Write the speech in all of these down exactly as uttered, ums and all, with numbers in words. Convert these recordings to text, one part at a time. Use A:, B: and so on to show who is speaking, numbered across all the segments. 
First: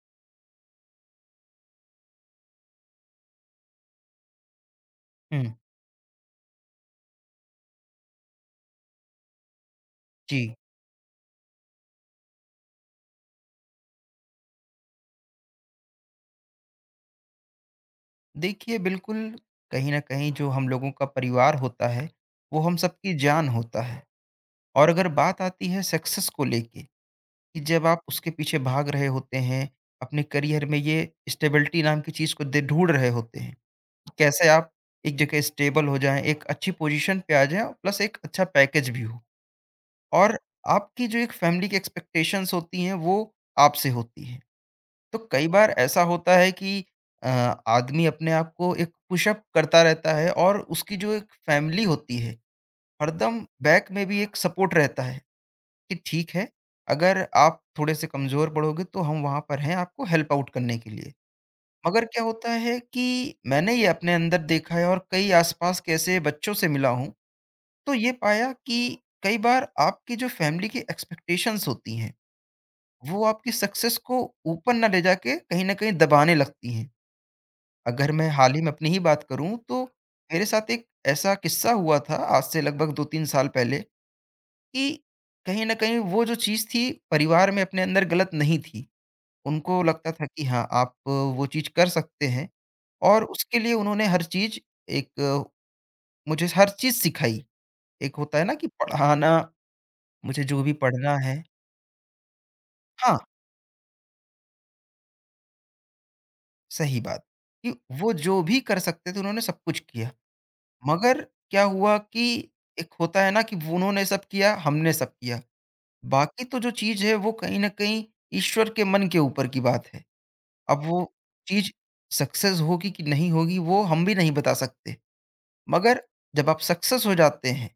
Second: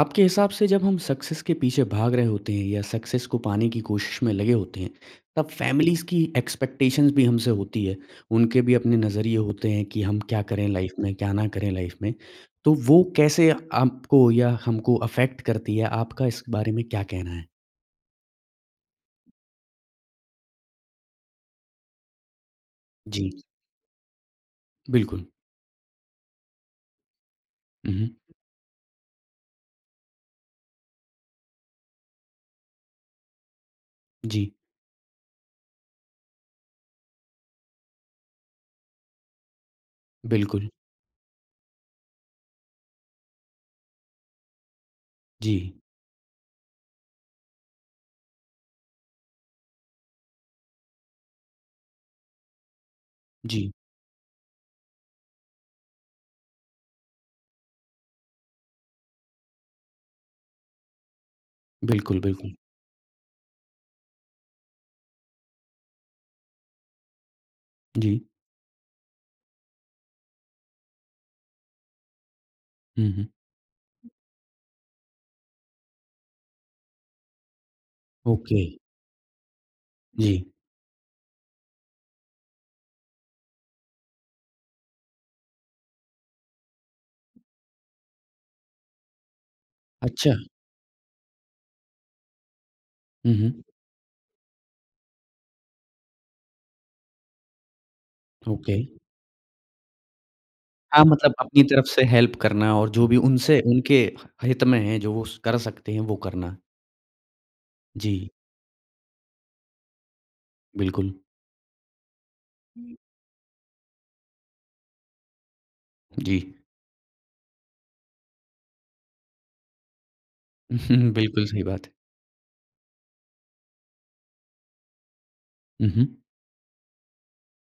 A: आपके हिसाब से जब हम सक्सेस के पीछे भाग रहे होते हैं या सक्सेस को पाने की कोशिश में लगे होते हैं,
B: हुँ।
A: तब फैमिलीज़ की एक्सपेक्टेशंस भी हमसे होती है। उनके भी अपने नज़रिए होते हैं कि हम
B: जी।
A: क्या करें लाइफ़ में, क्या ना करें लाइफ़ में। तो वो कैसे आपको या हमको अफ़ेक्ट करती है? आपका इस बारे में क्या कहना है?
B: देखिए, बिल्कुल। कहीं न कहीं जो हम लोगों का परिवार होता है, वो हम सबकी
A: जी,
B: जान होता है। और अगर
A: बिल्कुल।
B: बात आती है सक्सेस को लेके, कि जब
A: हुँ,
B: आप
A: हुँ।
B: उसके पीछे भाग रहे होते हैं, अपने करियर में ये स्टेबिलिटी नाम की चीज़ को दे ढूँढ रहे होते हैं, कि कैसे
A: जी,
B: आप एक जगह स्टेबल हो जाएँ, एक अच्छी पोज़ीशन पे आ जाएँ और प्लस एक अच्छा पैकेज भी हो, और
A: बिल्कुल।
B: आपकी जो एक फैमिली की एक्सपेक्टेशंस होती हैं, वो आपसे होती हैं। तो कई
A: जी,
B: बार ऐसा होता है कि अ, आदमी अपने आप को एक पुशअप करता रहता है, और उसकी जो एक फैमिली होती है, हरदम
A: जी।
B: बैक में भी एक सपोर्ट रहता है कि ठीक है, अगर आप थोड़े से कमजोर पड़ोगे तो हम वहां पर हैं आपको हेल्प आउट करने के लिए। मगर
A: बिल्कुल,
B: क्या होता
A: बिल्कुल।
B: है कि मैंने ये अपने अंदर देखा है और कई आसपास के ऐसे बच्चों से मिला हूँ, तो ये
A: जी।
B: पाया कि कई बार आपकी जो फैमिली की एक्सपेक्टेशंस होती हैं,
A: हुँ,
B: वो
A: हुँ।
B: आपकी सक्सेस को ऊपर ना ले जाके कहीं ना कहीं दबाने लगती हैं। अगर मैं हाल ही
A: ओके।
B: में अपनी ही बात करूँ, तो
A: जी।
B: मेरे साथ एक ऐसा किस्सा हुआ था आज से लगभग दो तीन साल पहले, कि कहीं न कहीं वो जो चीज़ थी परिवार में, अपने अंदर गलत नहीं थी। उनको लगता था
A: अच्छा।
B: कि हाँ, आप वो चीज़ कर सकते हैं, और
A: हुँ,
B: उसके
A: हुँ।
B: लिए उन्होंने हर चीज़, एक मुझे हर चीज़ सिखाई। एक होता है ना, कि
A: ओके।
B: पढ़ाना, मुझे जो भी
A: हाँ,
B: पढ़ना
A: मतलब
B: है।
A: अपनी तरफ से हेल्प करना और जो भी
B: हाँ,
A: उनसे उनके हित में है, जो वो स कर सकते हैं, वो करना।
B: सही बात, कि वो
A: जी,
B: जो भी कर सकते थे उन्होंने सब कुछ किया।
A: बिल्कुल।
B: मगर क्या हुआ कि एक होता है ना कि वो उन्होंने सब किया, हमने सब किया।
A: जी।
B: बाकी तो जो चीज़ है वो कहीं न कहीं ईश्वर के मन के ऊपर की बात है। अब वो
A: बिल्कुल सही
B: चीज़
A: बात है।
B: सक्सेस होगी कि नहीं होगी, वो हम भी नहीं बता सकते।
A: हुँ,
B: मगर
A: हुँ।
B: जब आप सक्सेस हो जाते हैं,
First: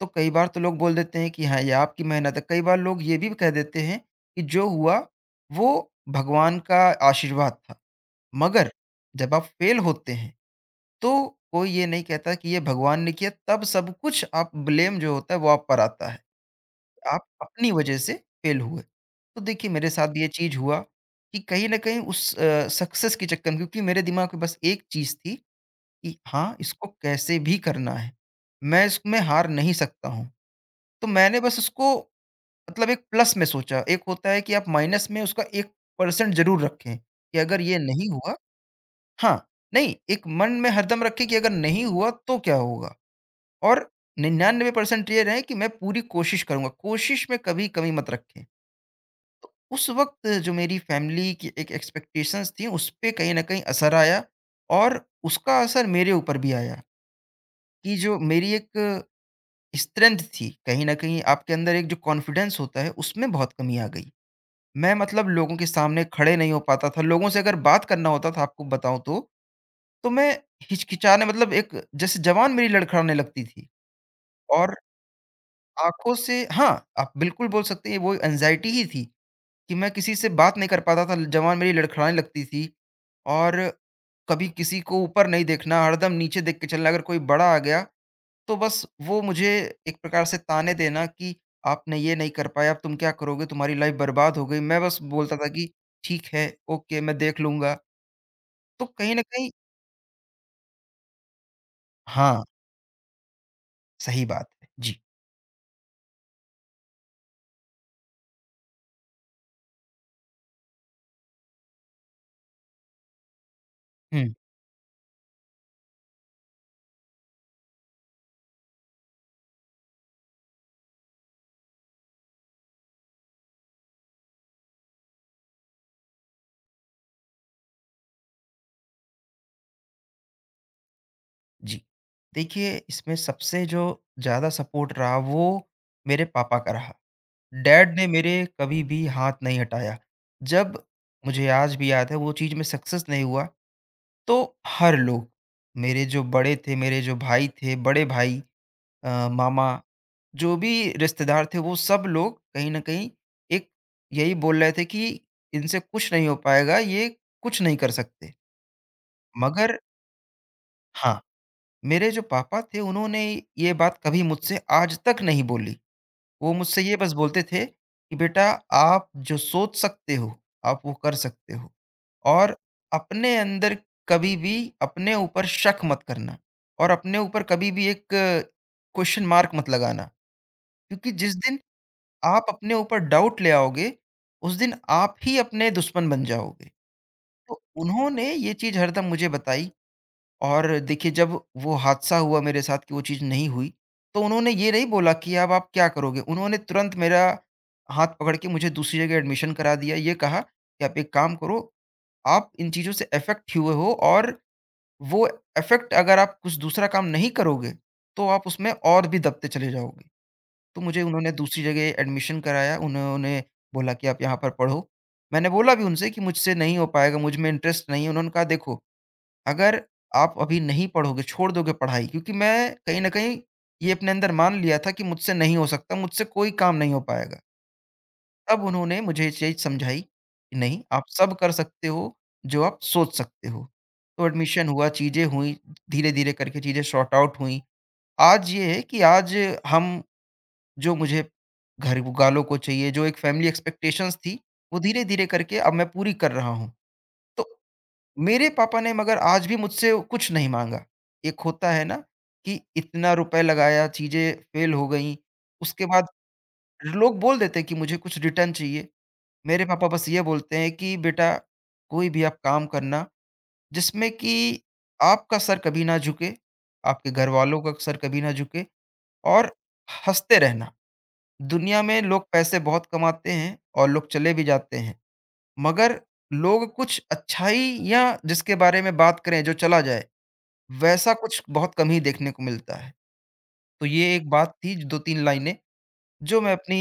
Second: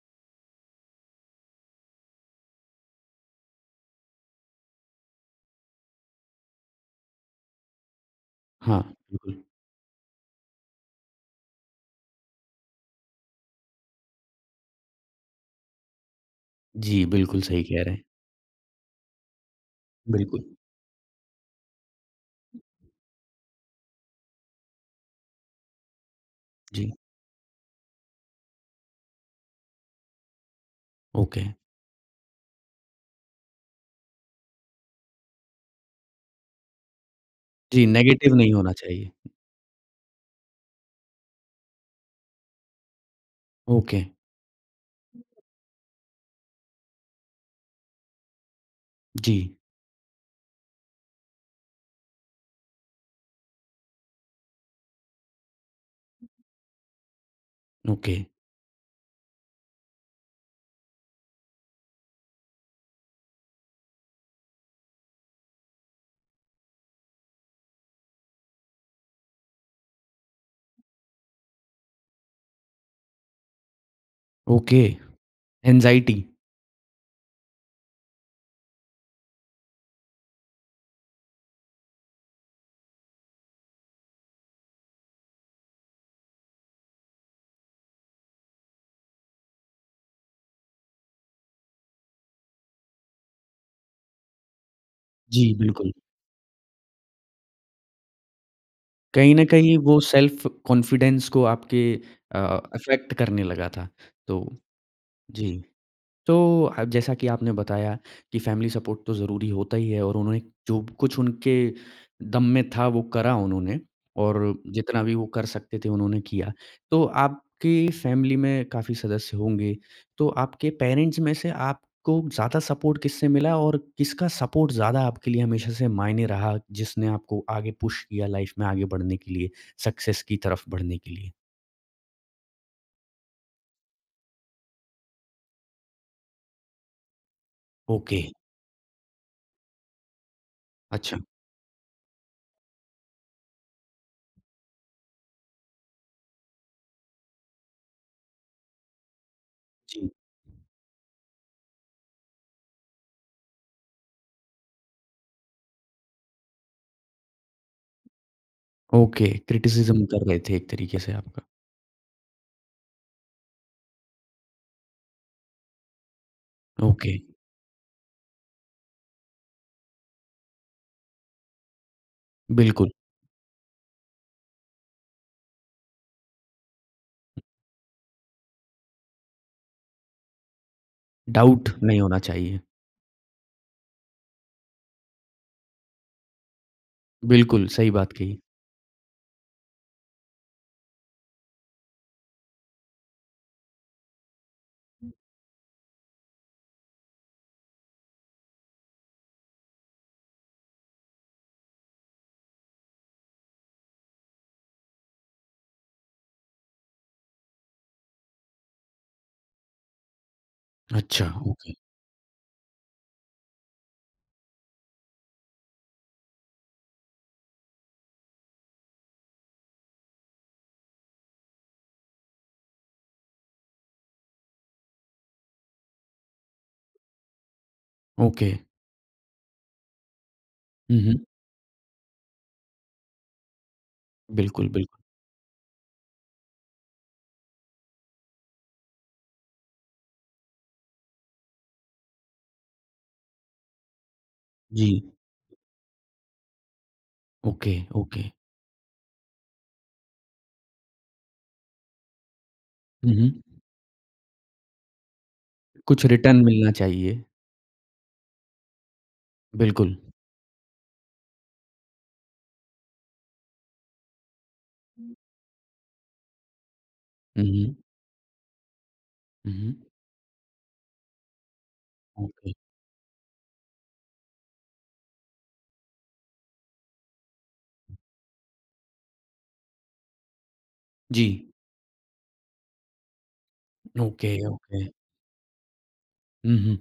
B: तो कई बार तो लोग बोल देते हैं कि हाँ, ये आपकी मेहनत है। कई बार लोग ये भी कह देते हैं कि जो हुआ वो भगवान का आशीर्वाद था। मगर
A: हाँ,
B: जब
A: बिल्कुल।
B: आप फेल होते हैं तो कोई ये नहीं कहता कि ये भगवान ने किया। तब सब कुछ, आप ब्लेम जो होता है वो आप पर आता है।
A: जी,
B: आप
A: बिल्कुल सही
B: अपनी
A: कह रहे
B: वजह
A: हैं।
B: से फेल हुए। तो देखिए, मेरे साथ ये
A: बिल्कुल,
B: चीज़ हुआ कि कहीं न कहीं उस अ, सक्सेस के चक्कर में, क्योंकि मेरे दिमाग में बस एक चीज़ थी कि हाँ, इसको
A: जी,
B: कैसे भी करना है। मैं इसमें हार नहीं सकता हूँ। तो मैंने
A: ओके।
B: बस उसको, मतलब, एक प्लस में सोचा। एक होता है कि आप माइनस में उसका वन परसेंट ज़रूर रखें कि अगर ये
A: जी,
B: नहीं हुआ।
A: नेगेटिव नहीं होना चाहिए।
B: हाँ, नहीं, एक मन में हरदम रखें कि अगर नहीं हुआ तो क्या होगा? और
A: ओके,
B: निन्यानवे प्रतिशत ये रहे कि मैं पूरी कोशिश करूँगा, कोशिश में कभी कमी मत रखें।
A: जी,
B: तो उस वक़्त जो मेरी फैमिली की एक एक्सपेक्टेशंस थी, उस पे कहीं न कहीं असर आया, और उसका असर मेरे ऊपर भी आया कि
A: ओके,
B: जो मेरी एक स्ट्रेंथ थी, कहीं न कहीं आपके अंदर एक जो कॉन्फिडेंस होता है, उसमें बहुत कमी आ गई। मैं, मतलब, लोगों के सामने खड़े नहीं हो पाता था, लोगों से अगर बात करना होता था, आपको बताऊँ तो, तो मैं हिचकिचाने, मतलब, एक जैसे ज़बान मेरी लड़खड़ाने लगती थी। और
A: ओके।
B: आँखों
A: एंग्ज़ायटी
B: से, हाँ, आप बिल्कुल बोल सकते हैं, वो एंग्ज़ायटी ही थी कि मैं किसी से बात नहीं कर पाता था, ज़बान मेरी लड़खड़ाने लगती थी। और कभी किसी को ऊपर नहीं देखना, हरदम नीचे देख के चलना। अगर कोई बड़ा आ गया, तो बस वो मुझे एक प्रकार से ताने देना कि आपने ये नहीं कर पाया, अब तुम क्या करोगे? तुम्हारी लाइफ़ बर्बाद हो गई। मैं बस बोलता था
A: जी,
B: कि
A: बिल्कुल।
B: ठीक है, ओके, मैं देख लूँगा। तो कहीं न
A: कहीं न
B: कहीं,
A: कहीं वो सेल्फ कॉन्फिडेंस को आपके अ,
B: हाँ,
A: अफ़ेक्ट करने लगा था।
B: सही
A: तो
B: बात है। जी।
A: जी। तो अब जैसा कि आपने बताया कि फैमिली सपोर्ट तो ज़रूरी होता ही है और उन्होंने जो कुछ उनके दम में था वो करा उन्होंने
B: हुँ।
A: और जितना भी वो कर सकते थे उन्होंने किया। तो आपकी फैमिली में काफ़ी सदस्य होंगे, तो आपके पेरेंट्स में से आपको ज़्यादा सपोर्ट किससे मिला और किसका सपोर्ट ज़्यादा आपके लिए हमेशा से मायने रहा जिसने आपको आगे पुश किया लाइफ में आगे बढ़ने के लिए, सक्सेस की तरफ बढ़ने के लिए?
B: जी। देखिए, इसमें सबसे जो ज़्यादा सपोर्ट रहा वो मेरे पापा का रहा। डैड ने
A: ओके,
B: मेरे कभी भी हाथ नहीं हटाया। जब,
A: अच्छा।
B: मुझे आज भी याद है, वो चीज़ में सक्सेस नहीं हुआ, तो हर लोग, मेरे जो बड़े थे, मेरे जो भाई थे, बड़े भाई, अ, मामा,
A: जी,
B: जो भी रिश्तेदार थे, वो सब लोग कहीं न कहीं एक यही बोल रहे थे कि इनसे कुछ नहीं हो पाएगा, ये कुछ नहीं कर सकते।
A: ओके
B: मगर
A: क्रिटिसिज़्म कर रहे थे एक तरीके से
B: हाँ,
A: आपका।
B: मेरे जो पापा थे उन्होंने ये बात कभी मुझसे आज तक नहीं बोली। वो मुझसे ये
A: ओके,
B: बस बोलते थे कि बेटा, आप जो सोच सकते हो, आप वो कर सकते हो, और
A: बिल्कुल,
B: अपने अंदर कभी भी, अपने ऊपर शक मत करना, और अपने ऊपर कभी भी एक क्वेश्चन मार्क मत लगाना। क्योंकि जिस दिन
A: डाउट नहीं होना
B: आप
A: चाहिए।
B: अपने ऊपर डाउट ले आओगे, उस दिन आप ही अपने दुश्मन बन जाओगे। तो
A: बिल्कुल, सही बात
B: उन्होंने
A: कही।
B: ये चीज़ हरदम मुझे बताई। और देखिए, जब वो हादसा हुआ मेरे साथ, कि वो चीज़ नहीं हुई, तो उन्होंने ये नहीं बोला कि अब आप क्या करोगे? उन्होंने तुरंत मेरा हाथ पकड़ के मुझे दूसरी जगह एडमिशन करा दिया। ये कहा कि आप एक काम करो, आप इन चीज़ों से अफ़ेक्ट हुए हो, और वो अफ़ेक्ट, अगर आप कुछ दूसरा काम नहीं करोगे, तो आप उसमें और भी दबते चले जाओगे। तो मुझे
A: अच्छा,
B: उन्होंने दूसरी
A: ओके,
B: जगह एडमिशन कराया, उन्होंने बोला कि आप यहाँ पर पढ़ो। मैंने बोला भी उनसे कि मुझसे नहीं हो पाएगा, मुझ में इंटरेस्ट नहीं है। उन्होंने कहा, देखो, अगर आप अभी नहीं पढ़ोगे, छोड़ दोगे पढ़ाई, क्योंकि मैं कहीं न कहीं ये अपने अंदर मान लिया था कि मुझसे नहीं हो सकता, मुझसे कोई काम नहीं हो पाएगा।
A: ओके।
B: तब उन्होंने मुझे ये चीज़ समझाई कि नहीं,
A: हुँ,
B: आप
A: हुँ।
B: सब कर सकते हो, जो आप सोच सकते हो। तो एडमिशन
A: बिल्कुल,
B: हुआ,
A: बिल्कुल।
B: चीज़ें हुई, धीरे-धीरे करके चीज़ें सॉर्ट आउट हुई। आज ये है कि आज हम, जो मुझे घर वालों को चाहिए, जो एक फैमिली एक्सपेक्टेशंस थी, वो
A: जी,
B: धीरे-धीरे करके अब मैं पूरी कर रहा हूँ। तो
A: ओके, ओके।
B: मेरे पापा ने मगर आज भी मुझसे कुछ नहीं माँगा। एक होता है ना, कि इतना
A: हुँ,
B: रुपए
A: हुँ।
B: लगाया, चीज़ें फ़ेल हो गईं, उसके
A: कुछ
B: बाद
A: रिटर्न मिलना
B: लोग
A: चाहिए,
B: बोल देते हैं कि मुझे कुछ रिटर्न चाहिए। मेरे पापा
A: बिल्कुल।
B: बस ये बोलते हैं कि बेटा, कोई भी आप काम करना जिसमें कि
A: हुँ,
B: आपका सर कभी ना झुके, आपके घरवालों का
A: हुँ,
B: सर कभी ना झुके,
A: हुँ,
B: और
A: हुँ,
B: हँसते रहना। दुनिया में लोग
A: ओके।
B: पैसे बहुत कमाते हैं, और लोग चले भी जाते हैं, मगर लोग कुछ अच्छाई, या जिसके बारे में बात करें जो चला जाए, वैसा
A: जी,
B: कुछ बहुत कम ही देखने को मिलता है। तो ये एक
A: ओके,
B: बात थी,
A: ओके।
B: दो तीन लाइनें, जो मैं
A: हुँ,
B: अपनी
A: हुँ।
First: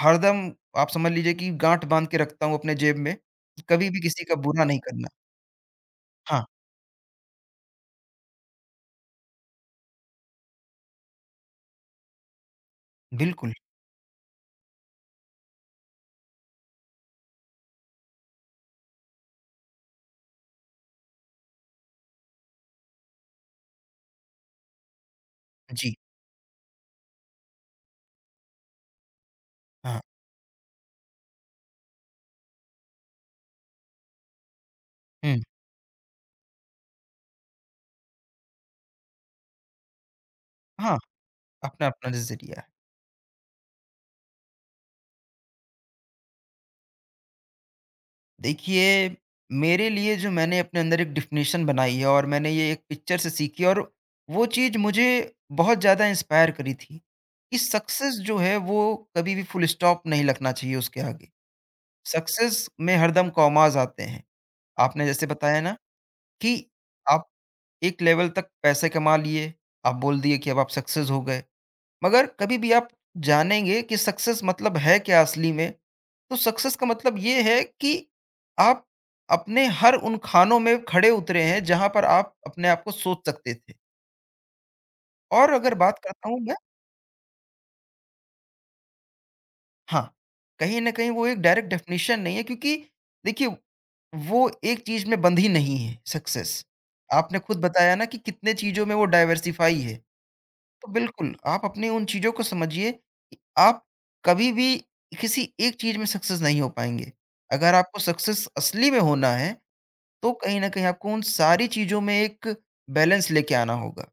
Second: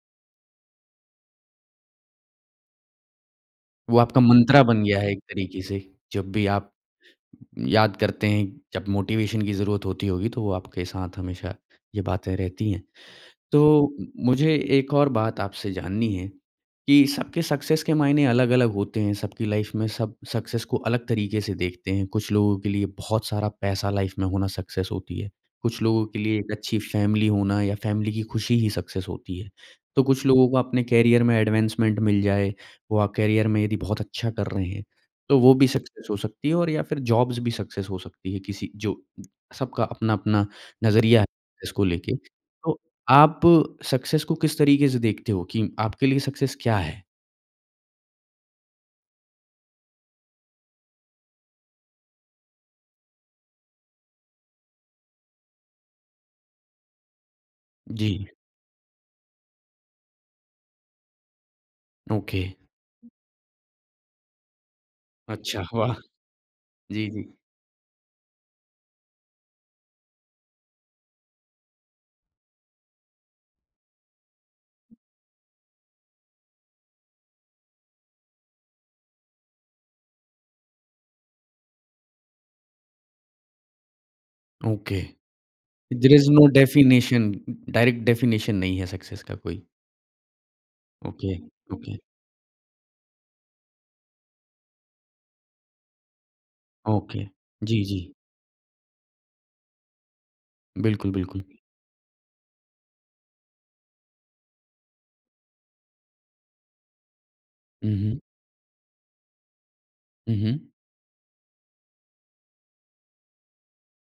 B: हरदम, आप समझ लीजिए, कि गाँठ बाँध के रखता हूँ अपने जेब में, कि कभी
A: वो
B: भी
A: आपका
B: किसी का
A: मंत्रा
B: बुरा नहीं
A: बन गया
B: करना।
A: है एक तरीके से, जब
B: हाँ,
A: भी आप याद करते हैं, जब मोटिवेशन की ज़रूरत होती होगी, तो वो आपके साथ हमेशा ये बातें रहती हैं।
B: बिल्कुल।
A: तो मुझे एक और बात आपसे जाननी है कि सबके सक्सेस के मायने अलग-अलग होते हैं, सबकी लाइफ में सब सक्सेस को अलग तरीके से देखते हैं। कुछ लोगों के लिए बहुत सारा पैसा लाइफ में होना सक्सेस होती है, कुछ
B: जी,
A: लोगों के लिए एक अच्छी फैमिली होना या फैमिली की खुशी ही सक्सेस होती है।
B: हाँ।
A: तो कुछ लोगों को अपने करियर में एडवांसमेंट मिल जाए, वो अ, करियर में यदि बहुत अच्छा कर रहे हैं, तो
B: हुँ,
A: वो भी सक्सेस हो सकती है और या फिर जॉब्स भी सक्सेस हो सकती है किसी जो सबका अपना-अपना
B: हाँ,
A: नज़रिया है इसको
B: अपना-अपना
A: लेके।
B: नज़रिया है।
A: तो आप सक्सेस को किस तरीके से देखते हो कि आपके लिए सक्सेस क्या है?
B: देखिए, मेरे लिए जो मैंने अपने अंदर एक डेफ़िनेशन बनाई है, और मैंने ये एक पिक्चर से सीखी, और वो चीज़ मुझे बहुत ज़्यादा इंस्पायर करी थी, कि
A: जी,
B: सक्सेस जो है वो कभी भी फुल स्टॉप नहीं लगना चाहिए उसके आगे।
A: ओके।
B: सक्सेस में हरदम कॉमास आते हैं। आपने जैसे बताया
A: अच्छा,
B: ना,
A: वाह!
B: कि
A: जी,
B: आप
A: जी।
B: एक लेवल तक पैसे कमा लिए, आप बोल दिए कि अब आप सक्सेस हो गए। मगर कभी भी आप जानेंगे कि सक्सेस मतलब है क्या असली में? तो सक्सेस का मतलब ये है कि आप अपने हर उन खानों में खड़े उतरे हैं जहाँ पर आप अपने आप को सोच सकते थे।
A: ओके।
B: और अगर बात
A: देयर
B: करता
A: इज़
B: हूँ
A: नो
B: मैं,
A: डेफिनेशन डायरेक्ट डेफिनेशन नहीं है सक्सेस का कोई।
B: हाँ, कहीं न कहीं वो
A: ओके,
B: एक डायरेक्ट
A: ओके,
B: डेफ़िनेशन नहीं है, क्योंकि देखिए, वो एक चीज़ में बंधी नहीं है सक्सेस।
A: ओके।
B: आपने खुद
A: जी,
B: बताया
A: जी।
B: ना कि कितने चीज़ों में वो डायवर्सिफ़ाई है। तो
A: बिल्कुल,
B: बिल्कुल,
A: बिल्कुल।
B: आप अपनी उन चीज़ों को समझिए कि आप कभी भी किसी एक चीज़ में सक्सेस नहीं हो पाएँगे। अगर
A: हुँ,
B: आपको
A: हुँ।
B: सक्सेस असली में होना है, तो
A: हुँ, हुँ।
B: कहीं न कहीं आपको उन सारी चीज़ों में एक बैलेंस लेके आना होगा।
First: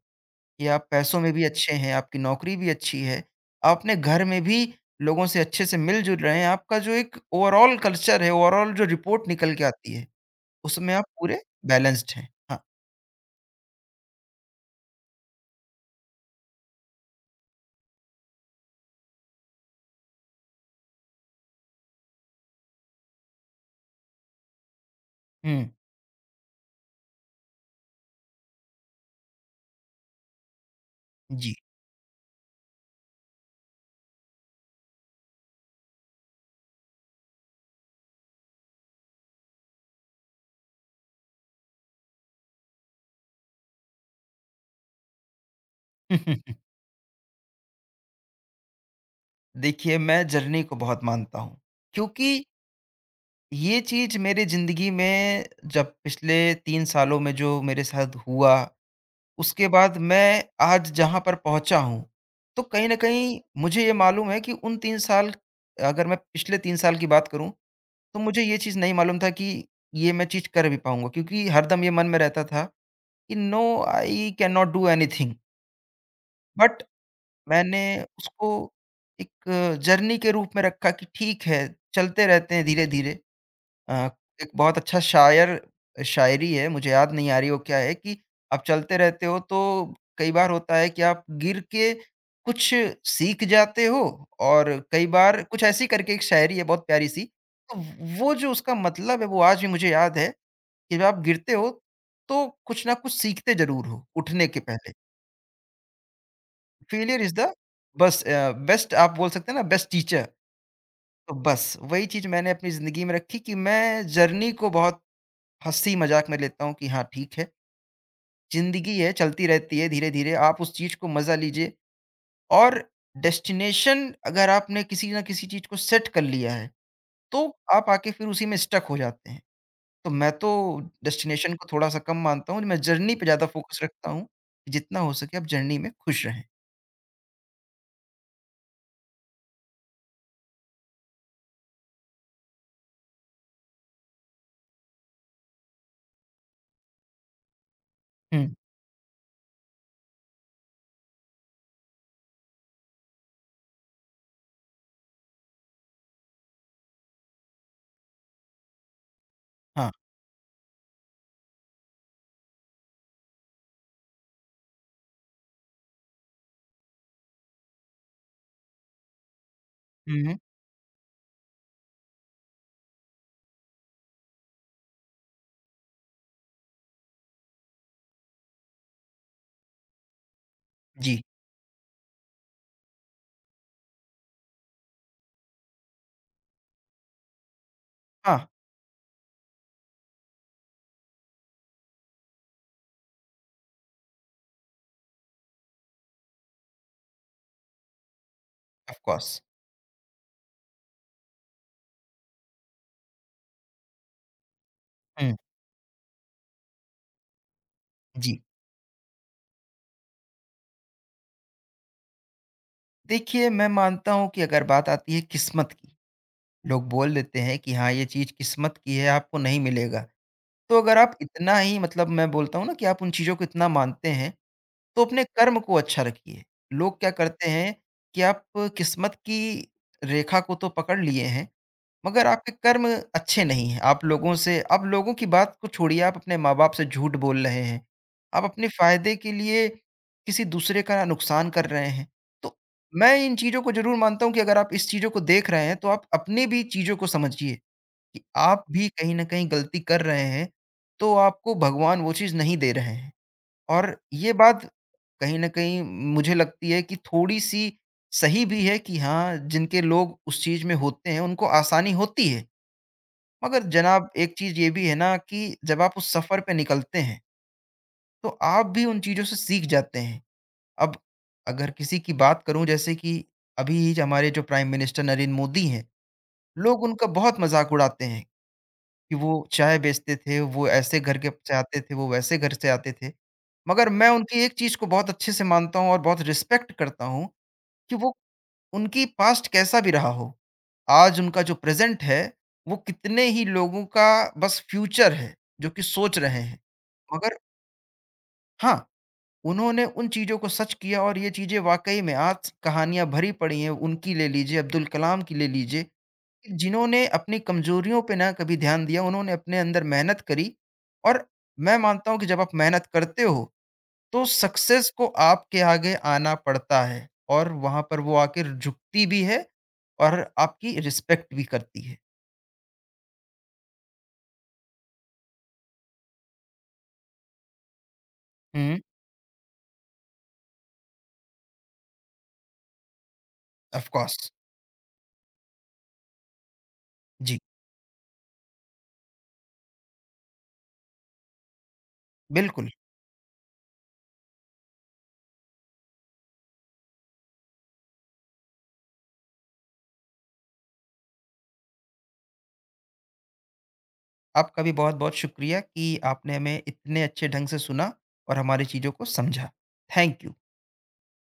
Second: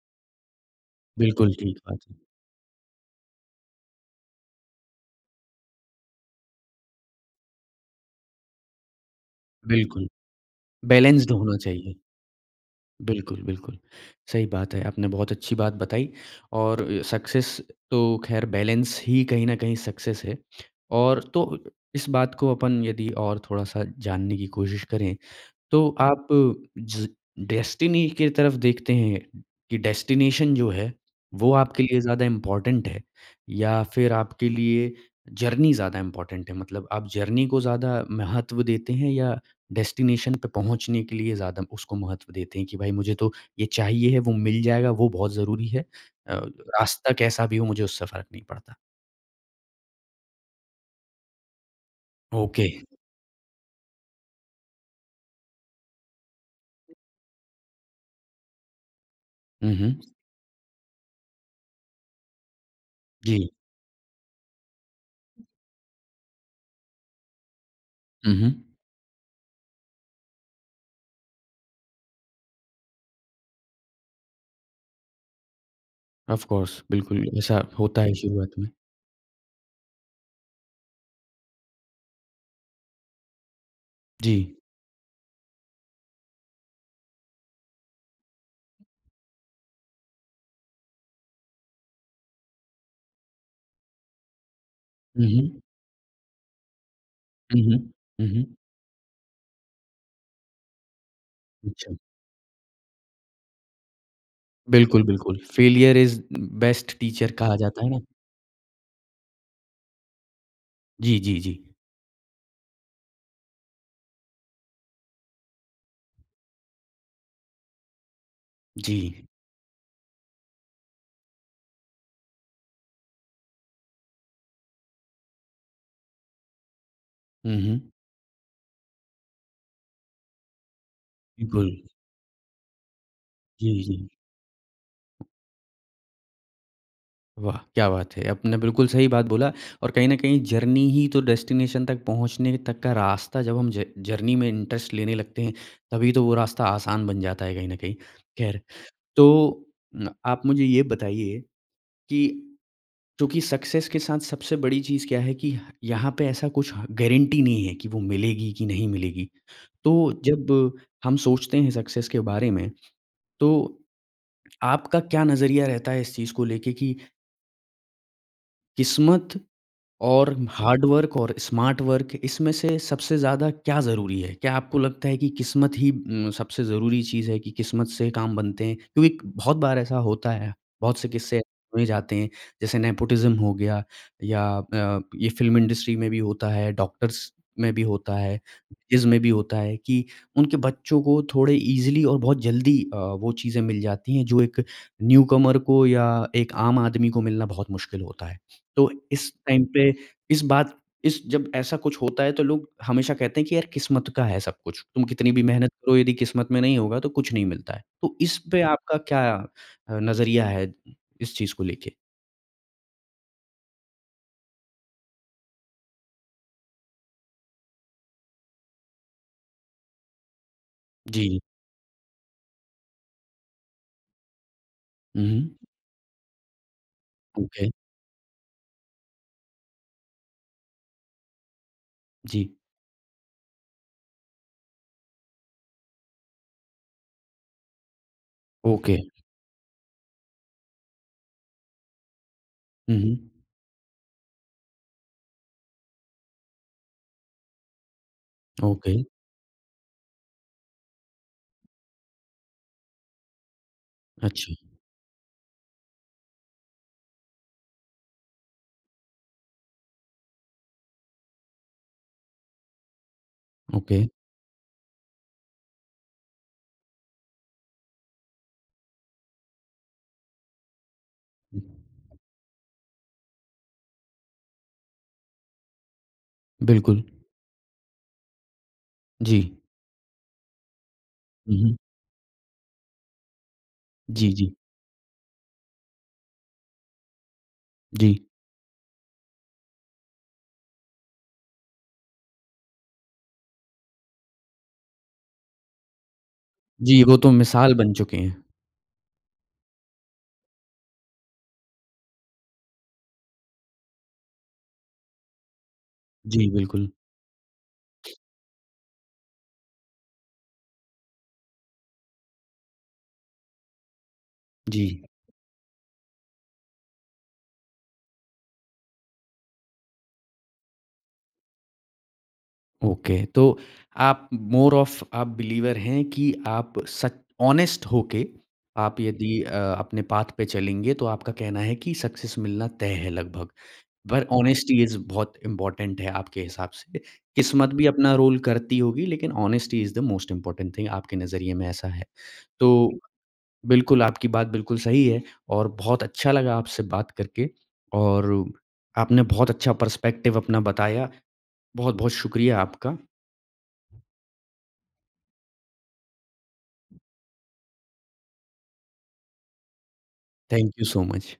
B: कि आप पैसों में भी
A: बिल्कुल
B: अच्छे
A: ठीक
B: हैं,
A: बात है।
B: आपकी नौकरी भी अच्छी है, आप अपने घर में भी लोगों से अच्छे से मिल-जुल रहे हैं, आपका जो एक ओवरॉल कल्चर है, ओवरॉल जो रिपोर्ट निकल के आती है,
A: बिल्कुल,
B: उसमें आप
A: बैलेंस्ड
B: पूरे
A: होना चाहिए।
B: बैलेंस्ड हैं। हाँ।
A: बिल्कुल, बिल्कुल। सही बात है, आपने बहुत अच्छी बात बताई और अ, सक्सेस तो ख़ैर बैलेंस ही कहीं न कहीं सक्सेस है। और तो इस बात को अपन यदि और थोड़ा-सा जानने की कोशिश करें
B: हुँ,
A: तो आप ज डेस्टिनी की तरफ देखते हैं कि डेस्टिनेशन जो है, वो
B: जी।
A: आपके लिए ज़्यादा इम्पोर्टेंट है या फिर आपके लिए जर्नी ज़्यादा इम्पोर्टेंट है? मतलब आप जर्नी को ज़्यादा महत्व देते हैं या डेस्टिनेशन पे पहुँचने के लिए ज़्यादा उसको महत्व देते हैं कि भाई मुझे तो ये चाहिए है, वो मिल जाएगा, वो बहुत ज़रूरी है। अ, रास्ता कैसा भी हो मुझे उससे फ़र्क नहीं पड़ता।
B: देखिए, मैं जर्नी को बहुत मानता हूँ, क्योंकि
A: ओके।
B: ये चीज़ मेरी ज़िंदगी में, जब पिछले तीन सालों में जो मेरे साथ हुआ, उसके
A: हुँ,
B: बाद
A: हुँ।
B: मैं आज जहाँ पर पहुँचा हूँ, तो कहीं न
A: जी।
B: कहीं मुझे ये मालूम है कि उन तीन साल, अगर मैं पिछले तीन साल की बात करूँ, तो
A: हुँ,
B: मुझे
A: हुँ।
B: ये चीज़ नहीं मालूम था कि ये मैं चीज़ कर भी पाऊँगा, क्योंकि हरदम ये मन में रहता था कि no, I can not do anything.
A: Off
B: but
A: course बिल्कुल ऐसा
B: मैंने
A: होता है
B: उसको
A: शुरुआत में।
B: एक जर्नी के रूप में रखा कि ठीक है, चलते रहते हैं धीरे-धीरे। अ,
A: जी।
B: एक बहुत अच्छा शायर, शायरी है, मुझे याद नहीं आ रही वो क्या है, कि आप चलते रहते हो, तो कई बार होता है कि आप गिर के कुछ सीख जाते हो, और कई
A: हुँ,
B: बार
A: हुँ।
B: कुछ ऐसी करके एक शायरी है बहुत प्यारी सी।
A: हुँ, हुँ।
B: तो
A: हुँ,
B: वो
A: हुँ।
B: जो उसका मतलब है वो आज भी मुझे याद है कि जब आप गिरते हो
A: अच्छा।
B: तो कुछ ना कुछ सीखते ज़रूर हो उठने के पहले।
A: बिल्कुल, बिल्कुल। Failure is best
B: failure
A: teacher
B: is the,
A: कहा जाता है ना?
B: बस, अ, बेस्ट, आप बोल सकते हैं ना, बेस्ट टीचर।
A: जी,
B: तो
A: जी, जी।
B: बस वही चीज़ मैंने अपनी ज़िंदगी में रखी कि मैं जर्नी को बहुत हँसी मज़ाक में लेता हूँ कि हाँ, ठीक है, ज़िंदगी
A: जी।
B: है, चलती रहती है, धीरे-धीरे आप उस चीज़ को मज़ा लीजिए। और डेस्टिनेशन, अगर आपने किसी न किसी चीज़ को सेट कर लिया है,
A: हुँ,
B: तो
A: हुँ।
B: आप आके फिर उसी में स्टक हो जाते हैं। तो मैं तो डेस्टिनेशन को
A: बिल्कुल।
B: थोड़ा-सा कम मानता हूँ, मैं जर्नी पे ज़्यादा
A: जी,
B: फोकस
A: जी।
B: रखता हूँ, कि जितना हो सके आप जर्नी में खुश रहें।
A: वाह! क्या बात है। आपने बिल्कुल सही बात बोला और कहीं न कहीं जर्नी ही तो डेस्टिनेशन तक पहुँचने तक का रास्ता जब हम ज जर्नी में इंटरेस्ट लेने लगते हैं, तभी तो वो रास्ता आसान बन जाता है कहीं न कहीं।
B: हुँ,
A: ख़ैर, तो उम, आप मुझे ये बताइए कि क्योंकि सक्सेस के साथ सबसे बड़ी चीज़ क्या है कि ह यहाँ पे ऐसा कुछ गारंटी नहीं है कि वो मिलेगी कि नहीं मिलेगी।
B: हाँ।
A: तो जब हम सोचते हैं सक्सेस के बारे में, तो आपका क्या नज़रिया रहता है इस चीज़ को लेके कि किस्मत
B: हुँ,
A: और
B: हुँ।
A: हार्ड वर्क और स्मार्ट वर्क इसमें से सबसे ज़्यादा क्या ज़रूरी है? क्या आपको लगता है कि किस्मत ही उम, सबसे ज़रूरी चीज़ है कि किस्मत से काम बनते हैं? क्योंकि बहुत बार ऐसा होता है, बहुत से
B: जी।
A: किस्से सुने जाते हैं, जैसे नेपोटिज़्म हो गया या अ, ये फ़िल्म इंडस्ट्री में भी होता है, डॉक्टर्स में भी होता
B: हाँ,
A: है, जज में भी होता है कि उनके बच्चों को थोड़े ईज़िली और बहुत जल्दी अ, वो चीज़ें मिल जाती हैं, जो एक न्यूकमर को या एक आम आदमी को मिलना बहुत मुश्किल होता है। तो
B: ऑफ
A: इस
B: कोर्स।
A: टाइम पे इस बात इस जब ऐसा कुछ होता है तो लोग हमेशा कहते हैं कि यार किस्मत का है सब कुछ। तुम कितनी
B: हुँ,
A: भी मेहनत करो यदि किस्मत में नहीं होगा तो कुछ नहीं मिलता है। तो इस
B: जी।
A: पे आपका क्या अ, नज़रिया है इस चीज़ को लेके?
B: देखिए, मैं मानता हूँ कि अगर बात आती है किस्मत की, लोग बोल देते हैं कि हाँ, ये चीज़ किस्मत की है, आपको नहीं मिलेगा। तो अगर आप
A: जी।
B: इतना ही, मतलब, मैं बोलता हूँ ना कि आप उन चीज़ों को इतना मानते हैं, तो अपने
A: हुँ, हुँ।
B: कर्म को अच्छा रखिए। लोग क्या करते
A: ओके।
B: हैं कि आप किस्मत की रेखा को तो पकड़ लिए हैं, मगर
A: जी।
B: आपके कर्म अच्छे नहीं हैं। आप लोगों से, आप लोगों की बात को छोड़िए, आप अपने माँ-बाप से झूठ बोल रहे हैं। आप अपने
A: ओके।
B: फ़ायदे के लिए किसी दूसरे का नुकसान कर रहे हैं। तो
A: हुँ,
B: मैं
A: हुँ।
B: इन चीज़ों को ज़रूर मानता हूँ कि अगर आप इस चीज़ों को देख रहे हैं, तो आप अपनी भी चीज़ों को समझिए कि आप भी
A: ओके।
B: कहीं न कहीं गलती कर रहे हैं, तो आपको भगवान वो चीज़ नहीं दे रहे हैं। और ये
A: अच्छा।
B: बात कहीं न कहीं मुझे लगती है कि थोड़ी-सी सही भी है कि हाँ, जिनके लोग उस चीज़ में होते हैं, उनको आसानी होती है। मगर
A: ओके।
B: जनाब, एक चीज़ ये भी है ना, कि जब आप उस सफ़र पे निकलते हैं, तो आप भी उन चीज़ों से सीख जाते हैं। अब अगर किसी की बात करूँ, जैसे कि अभी जो हमारे जो प्राइम मिनिस्टर नरेंद्र मोदी हैं, लोग
A: बिल्कुल।
B: उनका बहुत मज़ाक उड़ाते हैं कि
A: जी।
B: वो चाय बेचते थे, वो ऐसे घर के से
A: हुँ, हुँ।
B: आते थे, वो वैसे घर से आते थे। मगर मैं
A: जी,
B: उनकी एक
A: जी।
B: चीज़ को बहुत अच्छे से मानता हूँ और बहुत रिस्पेक्ट करता हूँ कि
A: जी।
B: वो, उनकी पास्ट कैसा भी रहा हो, आज उनका जो प्रेज़ेंट है, वो कितने ही लोगों का बस फ्यूचर है, जो कि सोच रहे हैं।
A: जी, वो तो
B: मगर
A: मिसाल बन चुके हैं।
B: हाँ, उन्होंने उन चीज़ों को सच किया, और ये चीज़ें वाक़ई में आज कहानियाँ भरी पड़ी हैं, उनकी ले लीजिए, अब्दुल कलाम की ले लीजिए,
A: जी, बिल्कुल।
B: जिन्होंने अपनी कमज़ोरियों पे ना कभी ध्यान दिया, उन्होंने अपने अंदर मेहनत करी, और मैं मानता हूँ कि जब आप मेहनत करते हो, तो
A: जी।
B: सक्सेस को आपके आगे आना पड़ता है, और वहाँ पर वो आकर झुकती भी है, और आपकी रिस्पेक्ट भी करती है।
A: ओके, तो आप मोर ऑफ़ आप बिलीवर हैं कि आप सच ऑनेस्ट होके
B: हुँ,
A: आप यदि अ, अपने पाथ पे चलेंगे तो आपका कहना है कि सक्सेस मिलना तय है लगभग।
B: ऑफ़
A: पर
B: कोर्स।
A: ऑनेस्टी इज़ बहुत इम्पोर्टेंट है आपके हिसाब से।
B: जी,
A: किस्मत भी अपना रोल करती होगी लेकिन honesty is the most important thing आपके नज़रिए में ऐसा है।
B: बिल्कुल।
A: तो बिल्कुल आपकी बात बिल्कुल सही है और बहुत अच्छा लगा आपसे बात करके और आपने बहुत अच्छा पर्सपेक्टिव अपना बताया। बहुत-बहुत शुक्रिया आपका।
B: आपका भी बहुत-बहुत शुक्रिया कि आपने हमें इतने अच्छे ढंग से सुना, और हमारी चीज़ों को समझा। Thank you.
A: Thank you so much।